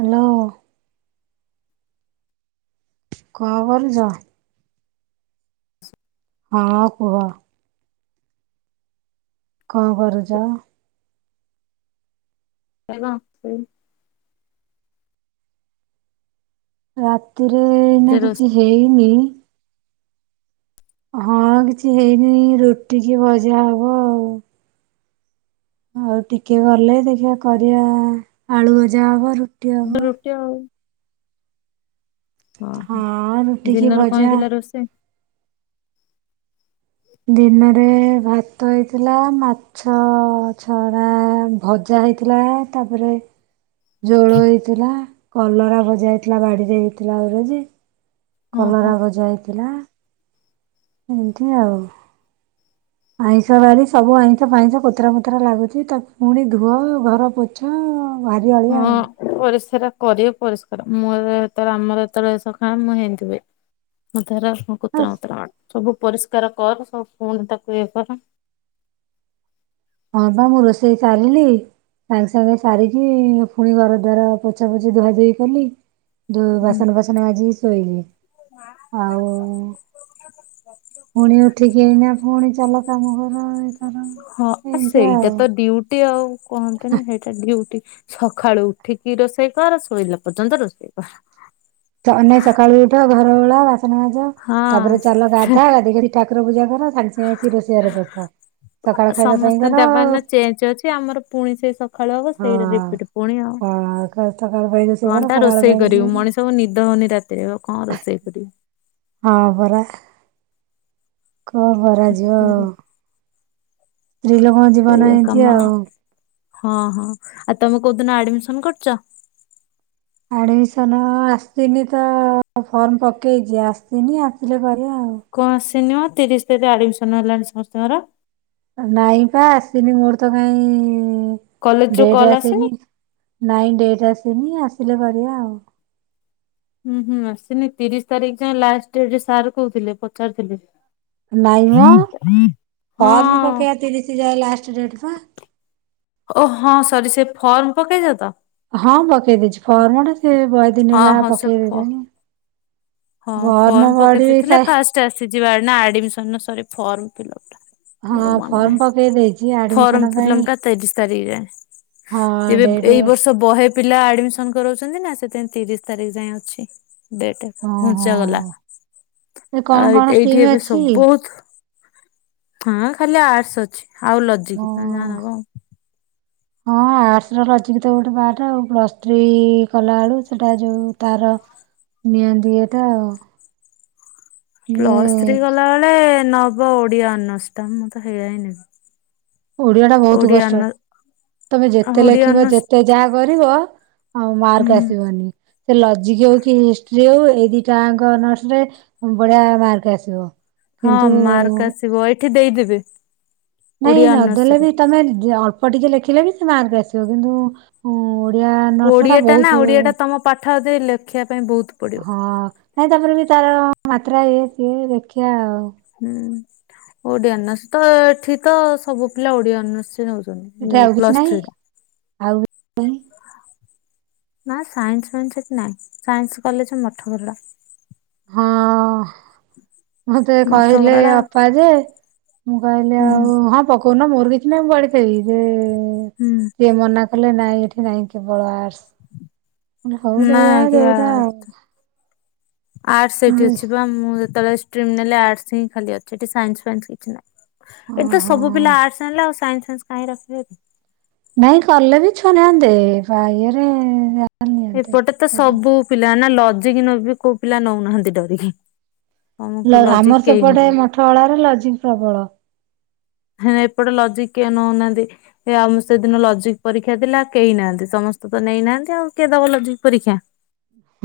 Hello. କଣ କରୁଚ? ହଁ କୁହ। କଣ କରୁଚ? [unintelligible] ରାତିରେ ଏ ନା ସେଇ କିଛି ହେଇନି। ହଁ କିଛି ହେଇନି ରୁଟି କିଏ ଭଜା ହବ ଆଉ। ଆଉ ଟିକେ ଗଲେ ଦେଖିବା କରିବା ଆଳୁ ଭଜା ହବ ଆଉ। ତ ରୁଟି ଆଉ। ଓହୋ ହଁ ରୁଟି କି ଦିନରେ କଣ ଭଜା। ହେଇଥିଲା ରୋଷେଇ? ଦିନରେ ଭାତ ହେଇଥିଲା ମା ଛ ଛଣା ଭଜା ହେଇଥିଲା ତାପରେ ଜୋଳ ହେଇଥିଲା କଲରା ଭଜା ହେଇଥିଲା ବାଡିରେ ହେଇଥିଲା ଓର ଯେ ହଁ କଲରା ହଁ ଭଜା ହେଇଥିଲା ଏମିତି ଆଉ। ଆଇଁଷ ବାରି ସବୁ ଆଇଁଷ ଫାଇଁଷ କୋତୋରା ମୋତରା ଲାଗୁଚି ତାକୁ ପୁଣି ଧୁଅ ଘର ପୋଛ ଭାରି ଅଳିଆ ହଁ ଆଉ ପରିଷ୍କାର କରିବେ ପରିଷ୍କାର ମୋର ଏତେବେଳେ ଆମର ଯେତେବେଳେ ଆଇଁଷ ଖାନ୍ତି ମୁଁ ହେନ୍ତି ହୁଏ। ମତେ ହେରା କୋତ୍ରା ହସ୍ ମୋତ୍ରା ମାଡ଼େ ସବୁ ପରିଷ୍କାର କର ସବୁ ପୁଣି ତାକୁ ଇଏ କର। ହଁ ବା ମୁଁ ରୋଷେଇ ସାରିଲି ସାଙ୍ଗେ ସାଙ୍ଗେ ସାରିକି ପୁଣି ଘର ଦ୍ୱାର ପୋଛା ପୋଛିି ଧୁଆ ଧୋଇ କଲି ଦୁ ବାସନ ବାସନ ମାଜିକି ଶୋଇଲି ଆଉ ପୁଣି ଉଠିକି ଏଇନା ପୁଣି ଚାଲ କାମ କର ଇ କର ହଁ ଆ ଏମିତି ସେଇଟା ଆଉ ତ ଡିୟୁଟି ଆଉ କହନ୍ତିନି ହେଇଟା ଡୁୟୁଟି। ସକାଳୁ ଉଠିକି ରୋଷେଇ କର ଶୋଇଲା ପର୍ଯ୍ୟନ୍ତ ରୋଷେଇ କର। ତ ଅନେ ସକାଳୁ ଉଠ ଘର ଓଳା ବାସନ ମାଜ ତାପରେ ହଁ। ଚାଲ ଗାଧା ଗାଧାକରି ଠାକୁର ପୂଜା କର ସାଙ୍ଗ ସାଙ୍ଗେ ଆସିକି ରୋଷେଇ ଘରେ ପଶ ସକାଳ ଖାଇବା ପାଇଁ ସମସ୍ତେ କର ଦେବ ନା ଚେଞ୍ଜ ଅଛି ଆମର ପୁଣି ସେଇ ସକାଳୁ ହବ ସେଇରା ହଁ ରିପିଟ୍ ପୁଣି ଆଉ ହଁ ସକାଳ ପାଇଁ ରୋଷେଇ କଣ କର ଟା ଖରାବେଳ ପାଇଁ ରୋଷେଇ କରିବୁ କର ମଣିଷକୁ ନିଦ ହଉନି ରାତି ରେ କଣ ରୋଷେଇ କରିବୁ। ହଁ ପରା। କଣ କରା ଯିବ ଆଉ। ସ୍ତ୍ରୀ ଲୋକଙ୍କ ଜୀବନ ସେଇଆ ଏମିତି କାମ। ଆଉ। ହଁ ହଁ ଆଉ ତମେ କୋଉଦିନ ଆଡମିସନ କରୁଛ? ଆଡ଼ମିସନ ଆସିନି ତ ଫର୍ମ ପକେଇଛି ଆସିନି ଆସିଲେ କରିବା ଆଉ। କଣ ଆସିନି ମ ତିରିଶ ତାରିଖ ଆଡମିସନ ହେଲାଣି ସମସ୍ତଙ୍କର। ନାଇଁ ପା ଆସିନି ମୋର ତ କଲେଜ କାହିଁ ରୁ ଡେଟ କଲ୍ ଆସିନି। ନାଇଁ ଡେଟ ଆସିନି ଆସିଲେ କରିବା ଆଉ। ହୁଁ ହୁଁ ଆସିନି ତିରିଶ ତାରିଖ ଯାଏଁ ଲାଷ୍ଟ ଡେଟ ସାର କହୁଥିଲେ ପଚାରିଥିଲି। ନାଇଁ ମ ଫର୍ମ ହଁ ପକେଇବା ତିରିଶ ଯାଏ ଲାଷ୍ଟ ଡେଟ ପା। ଓ ହଁ ସରି ସେ ଫର୍ମ ପକେଇଛ ତ। ହଁ ପକେଇ ଦେଇଛି ଫର୍ମ ଟା ସେ ବୟ ଦିନ ହଁ ହେଲା ହଁ ସେ ଫ ପକେଇଲେଣି। ହଁ ଫର୍ମ ପକେଇ ଦେଇଥିଲେ ଫାଷ୍ଟ ଆସିଯିବା ନା ଆଡିମିଶନ ର ସରି ଫର୍ମ ଫିଲ ଅପ ଟା। ହଁ ମୋର ମନ ଫର୍ମ ପକେଇ ନାହିଁ ଦେଇଛି ଆଡମିସନ ଫର୍ମ ପାଇଁ ଫିଲମ ଟା ତିରିଶ ତାରିଖ ଯାଏଁ। ହଁ ଏବେ ଡେ ଏଇ ବର୍ଷ ବହେ ପିଲା ଆଡମିସନ କରଉଛନ୍ତି ନା ସେଥିପାଇଁ ତିରିଶ ତାରିଖ ଯାଏଁ ଅଛି ଡେଟ। ଓହୋ ଘୁଞ୍ଚାଗଲା ଏ କଣ ଆଉ ଏଇ କଣ ଏଇଠି ଷ୍ଟ୍ରିମ୍ ଏବେ ଅଛି ସବୁ ବହୁତ। ହଁ ଖାଲି ଆର୍ଟ୍ସ ଅଛି ଆଉ ଓ ଲଜିକ ତମେ ଯାହା ନବ। ହଁ ହଁ ଆର୍ଟ୍ସ ର ଲଜକି ତ ଗୋଟେ ପାଠ ଆଉ ପ୍ଲସ ଥ୍ରୀ କଲା ବେଳୁ ସେଟା ଯୋଉ ତାର। ନିଅନ୍ତିି ଏଟା ଆଉ। ଯେ ପ୍ଲସ୍ ଥ୍ରୀ କଲା ବେଳେ ନବ ଓଡିଆ ଅନର୍ଷ୍ ଟା ମୁଁ ତ ହେଇଆ ହିଁ ନେ ଓଡିଆ ଟା ବହୁତ କଷ୍ଟ ତମେ ଯେତେ ଓଡିଆ ଲେଖିବ ଅନର୍ସ ଯେତ ତେ ଯାହା କରିବ ଆଉ ହୁଁ ମାର୍କ ଆସିବନି ସେ ଲଜିକ ହଉ କି ହିଷ୍ଟ୍ରି ହଉ ଏଇ ଦି ଯାଙ୍କ ଅନର୍ର୍ସରେ ଉଁ ବଢିଆ ମାର୍କ ଆସିବ। ହଁ କିନ୍ତୁ ମାର୍କ ଆସିବ ଏଠି ଦେଇଦେବେ। ନାଇଁ ଓଡିଆ ନ ଦେଲେ ଅନର୍ସରେ। ବି ତମେ ଅଳ୍ପ ଟିକେ ଲେଖିଲେ ବି ସେ ମାର୍କ ଆସିବ କିନ୍ତୁ ଉଁ ଓଡିଆ ଅନର୍ସ ଟା ଓଡିଆ ନା ବହୁତ ଓଡିଆ ଟା ତମ ପାଠ ରେ ଲେଖିବା ପାଇଁ ବହୁତ ପଡିବ ହଁ। ନାଇଁ ତାପରେ ବି ତାର ମାତ୍ରା ଇଏ ସିଏ ଦେଖିବା ଆଉ। ହୁଁ ଓଡିଆ ଅନର୍ସ ତ ଏଠି ତ ସବୁ ପିଲା ଓଡିଆ ଅନର୍ସରେ ନଉ ଯଉ ଏଠି ଯଉ ଆଉ କିଛି ପ୍ଲସ ନାହିଁ ଥ୍ରୀ ଟା। ଆଉ କିଛି ନାହିଁ। ନା ସାଇନ୍ସ ମାନେ ସେଠି ନାହିଁ ସାଇନ୍ସ କଲେଜ ମଠ ବରଡା। ହଁ। ମତେ କହିଲେ ମଠଗରଡା ଅପା ଯେ ମୁଁ କହିଲି ହୁଁ ଆଉ ହଁ ପ କଉନ ମୋର କିଛି ନା ମୁଁ [unintelligible] ଯେ। ହୁଁ। ସିଏ ମନା କଲେ ନାଇଁ ଏଠି ନାଇଁ କେବଳ ଆର୍ଟସ। [unintelligible] ହଉ ନା ସେୟା ଆଜ୍ଞା ଯଉଟା ଆର୍ଟସ ସେଠି ଅଛି ପା ମୁଁ ଯେତେବେଳେ ଷ୍ଟିମ ନେଲେ ଆର୍ଟସ ହିଁ ଖାଲି ଅଛି ଏଠି ସାଇନ୍ସ ଫାଇନ୍ସ କିଛି ନାହିଁ। ଏଠି ତ ସବୁ ପିଲା ଓହୋ ଆର୍ଟସ ନେଲେ ଆଉ ସାଇନ୍ସ ଫାଇନ୍ସ କାହିଁ ରଖିବେ ଏଠି। ନାଇଁ କଲେ ବି ଛୁଆ ନାହାନ୍ତି ପା ଇଏ ରେ ଆ ଏପଟେ ତ ସବୁ ପିଲା ନା ଲଜିକ ନବ କୋଉ ପିଲା ନଉନାହାନ୍ତି ଡରିକି। ହଁ ମ କୁ ଲଜିକ କେହି [unintelligible] ଫଳାର ଲଜିକ ପ୍ରବଳ। ହେଁ ଏପଟେ ଲଜିିକ କିଏ ନଉନାହାନ୍ତି। ଏ ଆଉ ମୁଁ ସେଦିନ ଲଜିକ ପରୀକ୍ଷା ଥିଲା କେହି ନାହାନ୍ତି ସମସ୍ତେ ତ ନେଇନାହାନ୍ତି ଆଉ କିଏ ଦବ ଲଜିକ ପରୀକ୍ଷା।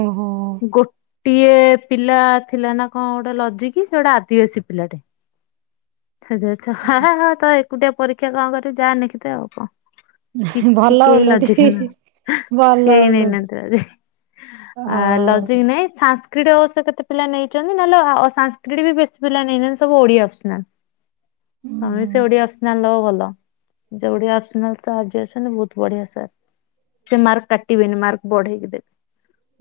ଓହୋ। ଗୋଟ ଟିଏ ପିଲା ଥିଲା ନା କଣ ଗୋଟେ ଲଜିକି ସେ ଗୋଟେ ଆଦିବାସୀ ପିଲାଟେ। ସେ ଯାଇଚ ହା ହା ତ ଏକୁଟିଆ ପରୀକ୍ଷା କଣ କରିବ ଯାହା ନିଖି ତ ଆଉ କଣ? କିଛି ଭଲ କେହି ଲଜିକ ଓଲଟି ନା ଭଲ କେହି ଓଲଟି ନାଇନାହାନ୍ତି ଆଜି। ଆ ଲଜିକ ହଉ। ନାଇଁ ସା କ୍ରୀଡ ସେ କେତେ ପିଲା ନେଇଛନ୍ତି ନହେଲେ ସାଂସ୍କିଡି ବି ବେଶୀ ପିଲା ନେଇନାହାନ୍ତି ସବୁ ଓଡିଆ ଅପସନାଲ। ତମେ ସେଆ ଅପସନାଲ ନବ ଭଲ ଯୋଉ ଓଡ଼ିଆ ଅପସନାଲ ସାରେ ଯିଏ ଅଛନ୍ତି ବୋହୁତ ବଢିଆ ସାର୍। ସେ ମାର୍କ କାଟିବେନି ମାର୍କ ବଢେଇକି ଦେବେ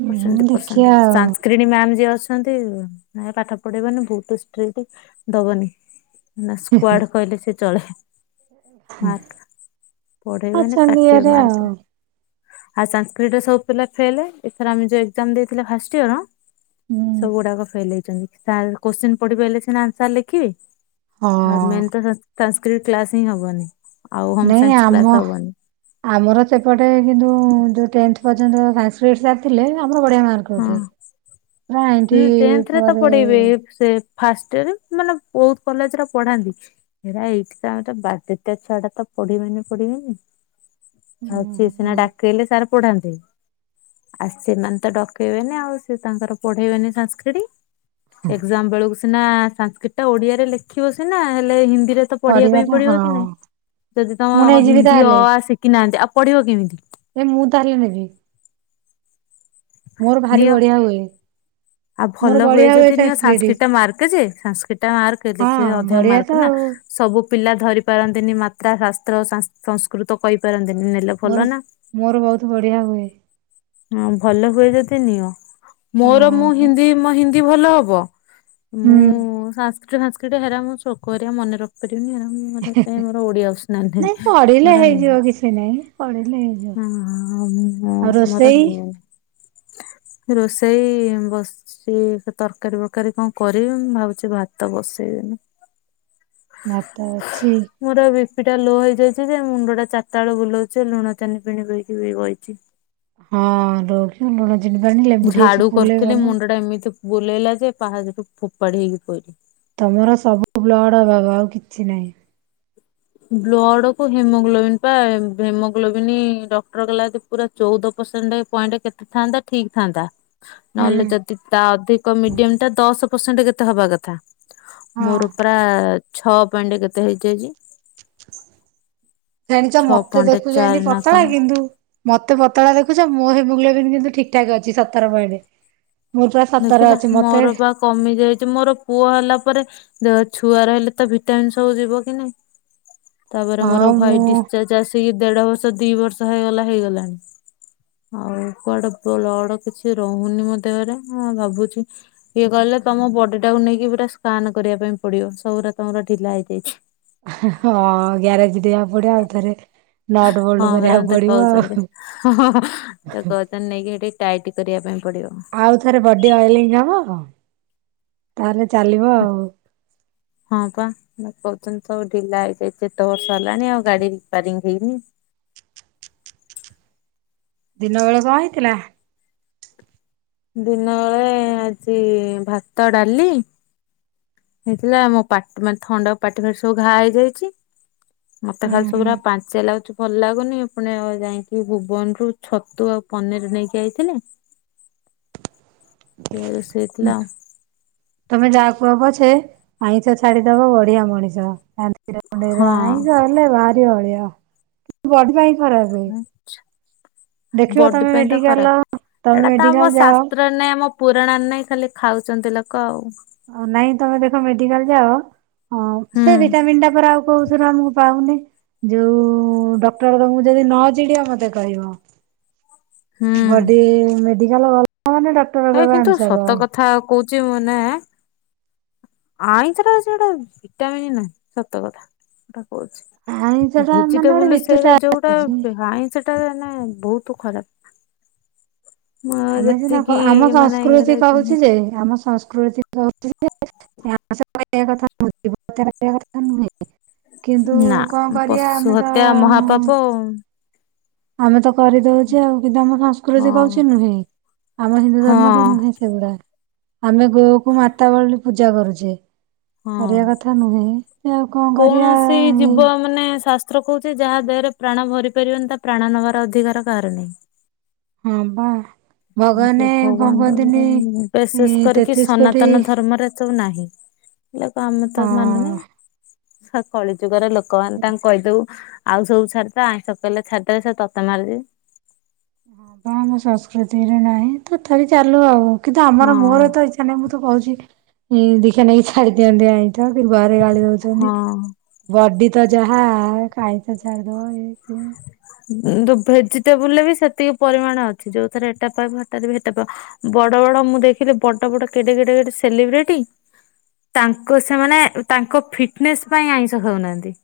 ହୁଁ ପରସେଣ୍ଟ ଦେଖିବା ପରସେଣ୍ଟ ଆଉ ସାଂସ୍କ୍ରିଟ ମ୍ୟାମ୍ ଯିଏ ଅଛନ୍ତି ପାଠ ପଢେଇବନି ବୋହୁତ ଷ୍ଟୀଟି ଦବନି। କୁଆଡେ କହିଲେ ସେ ଚଳେ। ମାର୍କ ବଢେବେନି ଅଛନ୍ତି କଟିିବ ଇଆରେ ମାର୍କ। ଆଉ ଆଉ ସାଂସ୍କ୍ରିଟ ରେ ସବୁ ପିଲା ଫେଲ୍ ଏଥର ଆମେ ଯୋଉ ଏକ୍ଜାମ ଦେଇଥିଲା ଫାଷ୍ଟ ଇୟର ହୁଁ। ସବୁ ଗୁଡାକ ଫେଲ ହେଇଛନ୍ତି ସାର୍ କୋଶ୍ଚିନ୍ ପଢିପାରିଲେ ସିନା ଆନ୍ସର ଲେଖିବେ। ଆଉ ହଁ ମେନ୍ ତ ସଂସ୍କୃତ କ୍ଲାସ ହିଁ ହବନି। ଆଉ ହୋମ ନାଇଁ ସାଇନ୍ସ କ୍ଲାସ ଆମ ହବନି ଆମର ସେପଟେ କିନ୍ତୁ ଯୋଉ ଟେନ୍ଥ ପର୍ଯ୍ୟନ୍ତ ସଂସ୍କୃତ ସାର୍ ଥିଲେ ଆମର ବଢିଆ ମାର୍କ କୋଉଠି? ହୁଁ ଟେନ୍ଥରେ ତ ପଢେଇବେ ଏ ଫାଷ୍ଟ ଇଅର୍ ମାନେ ବହୁତ କଲେଜରେ ପଢାନ୍ତି। ହେଇରା ଏଇଠି ତ ଆମେ ତ ବାଦଟା ଛୁଆ ଟା ତ ପଢିବନି ପଢିବେନି। ଆଉଛି ସିନା ଡାକଇଲେ ସାର୍ ପଢାନ୍ତି ଆ ସେମାନେ ତ ଡକେଇବେନି ଆଉ ସେ ତାଙ୍କର ପଢେଇବେନି ସାନସ୍କ୍ରିଟ ଏକ୍ଜାମ ବେଳକୁ ସେ ସିନା ସାନସ୍କ୍ରିଟ ଟା ଓଡିଆରେ ଲେଖିବ ସିନା ହେଲେ ହିନ୍ଦୀରେ ତ ପଢିବା ପାଇଁ ପଢିବାଟା ହଁ ପଡିବ କି ନାଇଁ। ଯଦି ତମ ମୁଁ ନେଇଯିବି ହିନ୍ଦୀ ଅ ତାହେଲେ। ଆ ଶିଖିନାହାନ୍ତି ଆଉ ପଢିବ କେମିତି? ଏ ମୁଁ ତାହଲେ ନେବି ମୋର ଭାରି ନିଅ ବଢିଆ ହୁଏ। ଆଉ ମୋର ଭଲ ହୁଏ ବଢିଆ ଯଦି ନିଅ ସାଂସ୍କ୍ରିଟ ସାନସ୍କ୍ରିଟ୍ ଟା ମାର୍କ ଯେ ସାନସ୍କ୍ରିଟ୍ ଟା ମାର୍କ ହଁ ଲେଖିଲେ ଅଧିକ ବଢିଆ ତ ମାର୍କ ନା। ଆଉ ସବୁ ପିଲା ଧରି ପାରନ୍ତିନି ମାତ୍ରା ଶାସ୍ତ୍ର ସା ସଂସ୍କୃତ କହିପାରନ୍ତିନି। ନେଲେ ଭଲ ମୋର ନା। ମୋର ବୋହୁତ ବଢିଆ ହୁଏ। ହଁ ଭଲ ହୁଏ ଯଦି ନିଅ ମୋର ମୁଁ ହଁ ହିନ୍ଦୀ ମୋ ହିନ୍ଦୀ ଭଲ ହବ। ମୁଁ ହୁଁ ସାନସ୍କ୍ରିଟ୍ ସାନସ୍କ୍ରିଟ୍ ହେରା ମୁଁ ଶ୍ଳୋକ ହେରିକା ମନେ ରଖ ସେଠିହିଁ ପାଇଁ ମୋର ଓଡିଆ ଅପ୍ସାନଲ ନାଇଁ ପଢିଲେ ମରନା ହେଇଯିବ ନାହିଁ କିଛି ନାଇଁ ପଢିଲେ ହେଇଯିବ ଅ ହଁ ମୁଁ ଆଉ ମୋର ରୋଷେଇ ନିଉ ରୋଷେଇ ବସ ସିଏ ତରକାରୀ ବରକାରୀ କଣ କରିବି ମୁଁ ଭାବୁଚି ଭାତ ବସେଇବିନି। ଭାତ ଅଛି। ମୋର ବିପିଟା ଲୋ ହେଇଯାଇଚି ଯେ ମୁଣ୍ଡ ଟା ଚାର୍ଟା ବେଳୁ ବୁଲଉଚି ଲୁଣ ଚାନି ପାଣି ପିକି ବଇଚି। ହଁ ର ଲୁଣ ଚିନି ପାଣି ଲେମ୍ବୁ ଟିକେ ଚିପୁଡିଲେ ଭଲ। ହେଟା ଏମିତି ବୁଲେଇଲା ଯେ ପାହାଚରୁୁ ଫୋପାଡି ହେଇକି ପଇଲି। ତମର ସବୁ ବ୍ଲଡ଼ ଅଭାବ ଆଉ କିଛି ନାହିଁ। ବ୍ଲଡ କୁ ହିମୋଗ୍ଲୋବିନ୍ ପା ହେମୋଗ୍ଲୋବିନି ଡକ୍ଟର କଲା ଯଦି ପୁରା ଚଉଦ ପରସେଣ୍ଟ ପଏଣ୍ଟ କେତେ ଥାନ୍ତା ଠିକ ଥାନ୍ତା। ହୁଁ ନହେଲେ ଯଦି ତା ଅଧିକ ମିଡିୟମ ଟା ଦଶ ପରସେଣ୍ଟ କେତେ ହବା କଥା। ହଁ ମୋର ପରା ଛଅ ପଏଣ୍ଟ କେତେ ହେଇଯାଇଚି। ଜାଣିଚ ଛଅ ମତେ ପଏଣ୍ଟ ଦେଖୁଚ ଏମତି ଚାରି ନା କଣ। ପତଳା କିନ୍ତୁ ମତେ ପତଳା ଦେଖୁଛ ମୋ ହେମୋଗ୍ଲୋବିନ୍ କିନ୍ତୁ ଠିକ ଠାକ ଅଛି ସତର ପଏଣ୍ଟ। ମୋର ପା ସତର ଦେଖିଲ ଅଛି ମତେ ମୋର ବା କମି ଯାଇଛି ମୋର ପୁଅ ହେଲା ପରେ ଛୁଆ ରହିଲେ ତ ଭିଟାମିିନ ସବୁ ଯିବ କି ନାଇ। ତାପରେ ମୋର ହଁ ମୁଁ ହ୍ୱାଇଟ ଡିସଚାର୍ଜ ଆସିକି ଦେଢ ବର୍ଷ ଦି ବର୍ଷ ହେଇଗଲା ହେଇଗଲାଣି। ଆଉ କୁଆଡେ ବ୍ଲଡ଼ କିଛି ରହୁନି ମୋ ଦେହରେ ହଁ ଭାବୁଛି ଇଏ କହିଲେ ତମ ବଡି ଟାକୁ ନେଇକି ପୁରା ସ୍କାନ କରିବା ପାଇଁ ପଡିବ ସବୁୁଟା ତମର ଢିଲା ହେଇଯାଇଛି। ହଁ ଗ୍ୟାରେଜ ଜିବାକୁ ପଡିବ ଆଉଥରେ ହଁ ପରା ମତେ କହୁଛନ୍ତି ତା ନେଇକି ଟିକେ ଟାଇଟ୍ କରିବା ପାଇଁ ପଡିବ। ଆଉ ଥରେ ବଡି ଅଏଲିଂ ହବ ତାହେଲେ ଚାଲିବ ଆଉ ହଁ ବା କହୁଛନ୍ତି ସବୁ ଢିଲା ହେଇଯାଇଛି ଏତେ ବର୍ଷ ହେଲାଣି ଆଉ ଗାଡି ରିପାରିଙ୍ଗ ହେଇନି। ଦିନ ବେଳେ କଣ ହେଇଥିଲା? ଦିନ ବେଳେ ଆଜି ଭାତ ଡାଲି ହେଇଥିଲା ମୋ ପାଟି ମାନେ ଥଣ୍ଡା ପାଟି ଫଟି ସବୁ ଘା ହେଇଯାଇଛି। ମତେ ହୁଁ ଖାଲି ସବ ପୁରା ହୁଁ ପାଣିଚିଆ ଲାଗୁଛି ଭଲ ଲାଗୁନି ପୁଣି ଯାଇକି ଭୁବନରୁୁ ଛତୁ ଆଉ ପନିର ନେଇକି ଆଇଥିଲେ,। ସେ ରୋଷେଇ ହେଇଥିଲା। ତମେ ଯାହା କୁହ ପଛେ ଆଇଁଷ ଛାଡି଼ଦବ ବଢ଼ିଆ ମଣିଷ ଥାନ୍ତି। ଦି ଟା ଣ୍ଡେଇ ର ଆଉ ଆଇଁଷ ହେଲେ ଭାରି ଅଳିଅ କିନ୍ତୁ ବଡି ପାଇଁ ଖରାପେ। ହଁ। ଦେଖିବ ବଡି ତମେ ପାଇଁ ତ ଖରାପ। ମେଡିକାଲ ତମେ ମେଡିକାଲ୍ ଯାଅ। ପୁରଣା ନାଇଁ ଖାଲି ଖାଉଛନ୍ତି ଲୋକ ଆଉ, ହଁ ନାଇଁ ତମେ ଦେଖ ମେଡିକାଲ୍ ଯାଅ ହଁ ହୁଁ। ସେ ଭିଟାମିନ୍ ଟା ପୁରା ଆଉ କହୁସି ଆମକୁ ପାଉନି। ଯୋଉ ଡକ୍ଟର ତାଙ୍କୁ ଯଦି ନ ଚିଡିବ ମତେ କହିବ,? ହୁଁ ବଡି ମେଡିିକାଲ୍ ଗଲା ମାନେ ଡକ୍ ଏ କିନ୍ତୁ ସତ କଥା କହୁଛି ମୁଁ ମାନେ, ଆଇଁଷ ଟା ସେ ଗୋଟେ ଭିଟାମନ୍ ନାହିଁ ସତ କଥା ସେଟା କହୁଛି, ଆଇଁଷ ଟା ମାନେ ଗୋଟେ ଭେଜିଟେବୁଲ ବିତୁଟା ସେଟା ଯୋଉଟା ଆସୁଛି। ହୁଁ ହାଇ ସେଟା ମାନେ ବହୁତ ଖରାପ୍। ଆମେ ଯେନା ଆମ ମାନେ ସଂସ୍କୃତି ଇଏରେ କହୁଛି ଯେ ଜାଣିଲି ଆମ ସଂସ୍କୃତି, [inaudible] କିନ୍ତୁ ନା କଣ କରିବା ପଶୁ ଆମେ ତ? ହତ୍ୟା ମହାପାପ ଆଉ। ଆମେ ତ କରିଦଉଛେ ଆଉ କିନ୍ତୁ ଆମ ସଂସ୍କୃତି ହଁ କହୁଛି ନୁହେଁ ଆମ ହିନ୍ଦୁ ହଁ ଧର୍ମରେ ନୁହେଁ। ସେଗୁଡା ଆମେ ଗୋଉ କ ମାତା ବଳି ପୁଜା କରୁଛେ। ହଁ। କରିବା କଥା ନୁହେଁ ସେ ଆଉ କଣ କରିବା ଏଇ,, ଥ୍ରୋ କହୁଛି ଯାହା ଦେହରେ ପ୍ରାଣ ଭରି ପାରିବନି ତା ପ୍ରାଣ ନେବାର ଅଧିକାର କାହାର ନାହିଁ। ହଁ ବା। ଯେ ଭଗବାନ କଣ ଭଗବାନ କୁହନ୍ତିନି [unintelligible] ବିଶେଷ କରିକି ତେତିଶ କୋଟି ସନାତନ ଧର୍ମରେ, ସବୁ ନାହିଁ ଲୋକ ଆମେ ତ ହଁ ମାନୁ ହଁ ନାହିଁ କଳି ଯୁଗର ଲୋକ କ ନି ତାଙ୍କୁ କହିଦେବୁ ଆଉ ସବୁ ଛାଡ଼୍ ତା ଆଇଁଷ କହିଲେ ଛାଡିଦେଲେ ସେ ତତେ ମାରିିବି। ହଁ ବା ଆମ ସଂସ୍କୃତିରେ ନାହିଁ ତଥାପି ଚାଲୁ ଆଉ କିନ୍ତୁ ଆମର ହଁ। ମୋର ତ ଇଚ୍ଛା ନାହିଁ ମୁଁ ତ, ତୁ କହୁଛି ଇ ଦେଖିବା ନେଇକି ଛାଡି ଦିଅନ୍ତି ଆଇଁଠ କି ଘରେ ଗାଳି ଦଉଛନ୍ତି, ହଁ ବଡି ତ ଯାହା କାହିଁ ତ ଛାଡ଼ିଦବନି,। ଦୁ ଦୁ ଭେଜିଟେବୁଲ ରେ ବି ସେତିକି ପରିମାଣ ଅଛି ଯୋଉ ଥିରେ ଏଟା ପା [unintelligible] ବଡ଼-ବଡ଼ ମୁଁ ଦେଖିଲି ବଡ଼-ବଡ଼ କେଡେ-କେଡେ- କେଡେ ସେଲିବ୍ରିଟି, ତାଙ୍କ ସେମାନେ ଉଁ ତାଙ୍କୁ ଫିଟନେସ୍ ପାଇଁ ଆଇଁଷ ଖଉନାହାନ୍ତି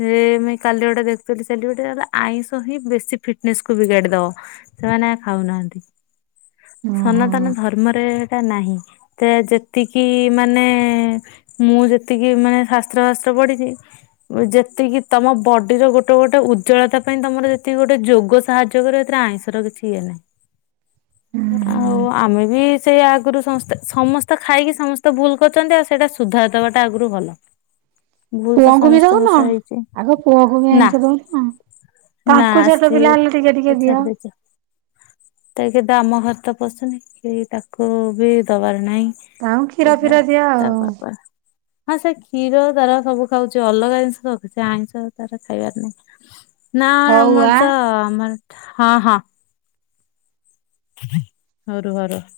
ହେ ମୁଇଁ କାଲି ଗୋଟେ ଦେଖ୍ [unintelligible] ଆଇଁଷ ହିଁ ବେଶି ଫିଟ୍ ନେସ୍ କୁୁ ବିଗାଡି଼ ଦବ ସେମାନେ ଆଉ ଖାଉନାହାନ୍ତି ଓହୋ ସନାତନ ଧର୍ମରେ ଏଟା ନାହିଁ। ତେ ଯେତିକି ମାନେ ମୁଁ ଯେତିକି ମାନେ ଶାସ୍ତ୍ର ବାସ୍ତ୍ର ପଡ଼ିଚି ଯେତିକି ତମ ବଡିର ଗୋଟ୍ ତୋ ଗୋଟେ ଉଜ୍ଜଳତା ପାଇଁ ତମର ଯେତିକି ଗୋଟେ ଯୋଗ ସାହାଯ୍ୟ କରେ ଏଥିରେ ଆଇଁଷ ର କିଛି ଇଏ ନାହିଁ। ହୁଁ ମୁଁ ଆଉ ଗୋ ହୁଁ ଆମେବି ସେ ଆଗରୁ ସମସ୍ତେ ସମସ୍ତେ ଖାଇକି ସମସ୍ତେ ଭୁଲ କରୁଚନ୍ତି ଆଉ ସେଇଟା ସୁଧାର ଦେବାଟା ଆଗରୁ ଭଲ। ଭୁଲ ତ ପୁଅଙ୍କୁବି ସମସ୍ତଙ୍କ ଜଗୁନ ସହ ହେଇଛି ଆଗ ପୁଅକୁବି ନା ଆଇଁଷ ଦଉନ ନା ତାଙ୍କୁ ଛୋଟ ପିଲା ସିଏ ହେଲେ ଟିକେ-ଟିକେ ଦିଅ। ତେ ଗିତା ଆମ ଘରେତ ପଶୁନିକି ତାକୁବି ଦବାର ନାହିଁ। ତାଉଁ କ୍ଷୀର ଫିର ଦିଅ ତା ଆଉ। ବାପା ହଁ ସେ କ୍ଷୀର ତାର ସବୁ ଖାଉଚି ଅଲଗା ଜିନିଷ ରଖୁଚି ଆଇଁଷ ତାର ଖାଇବାର ନାହିଁ। ନା ହଉ ଆ ଆମରତ ଆମର ହଁ-ହଁ। ହଉ ରୁହ ରୁହ।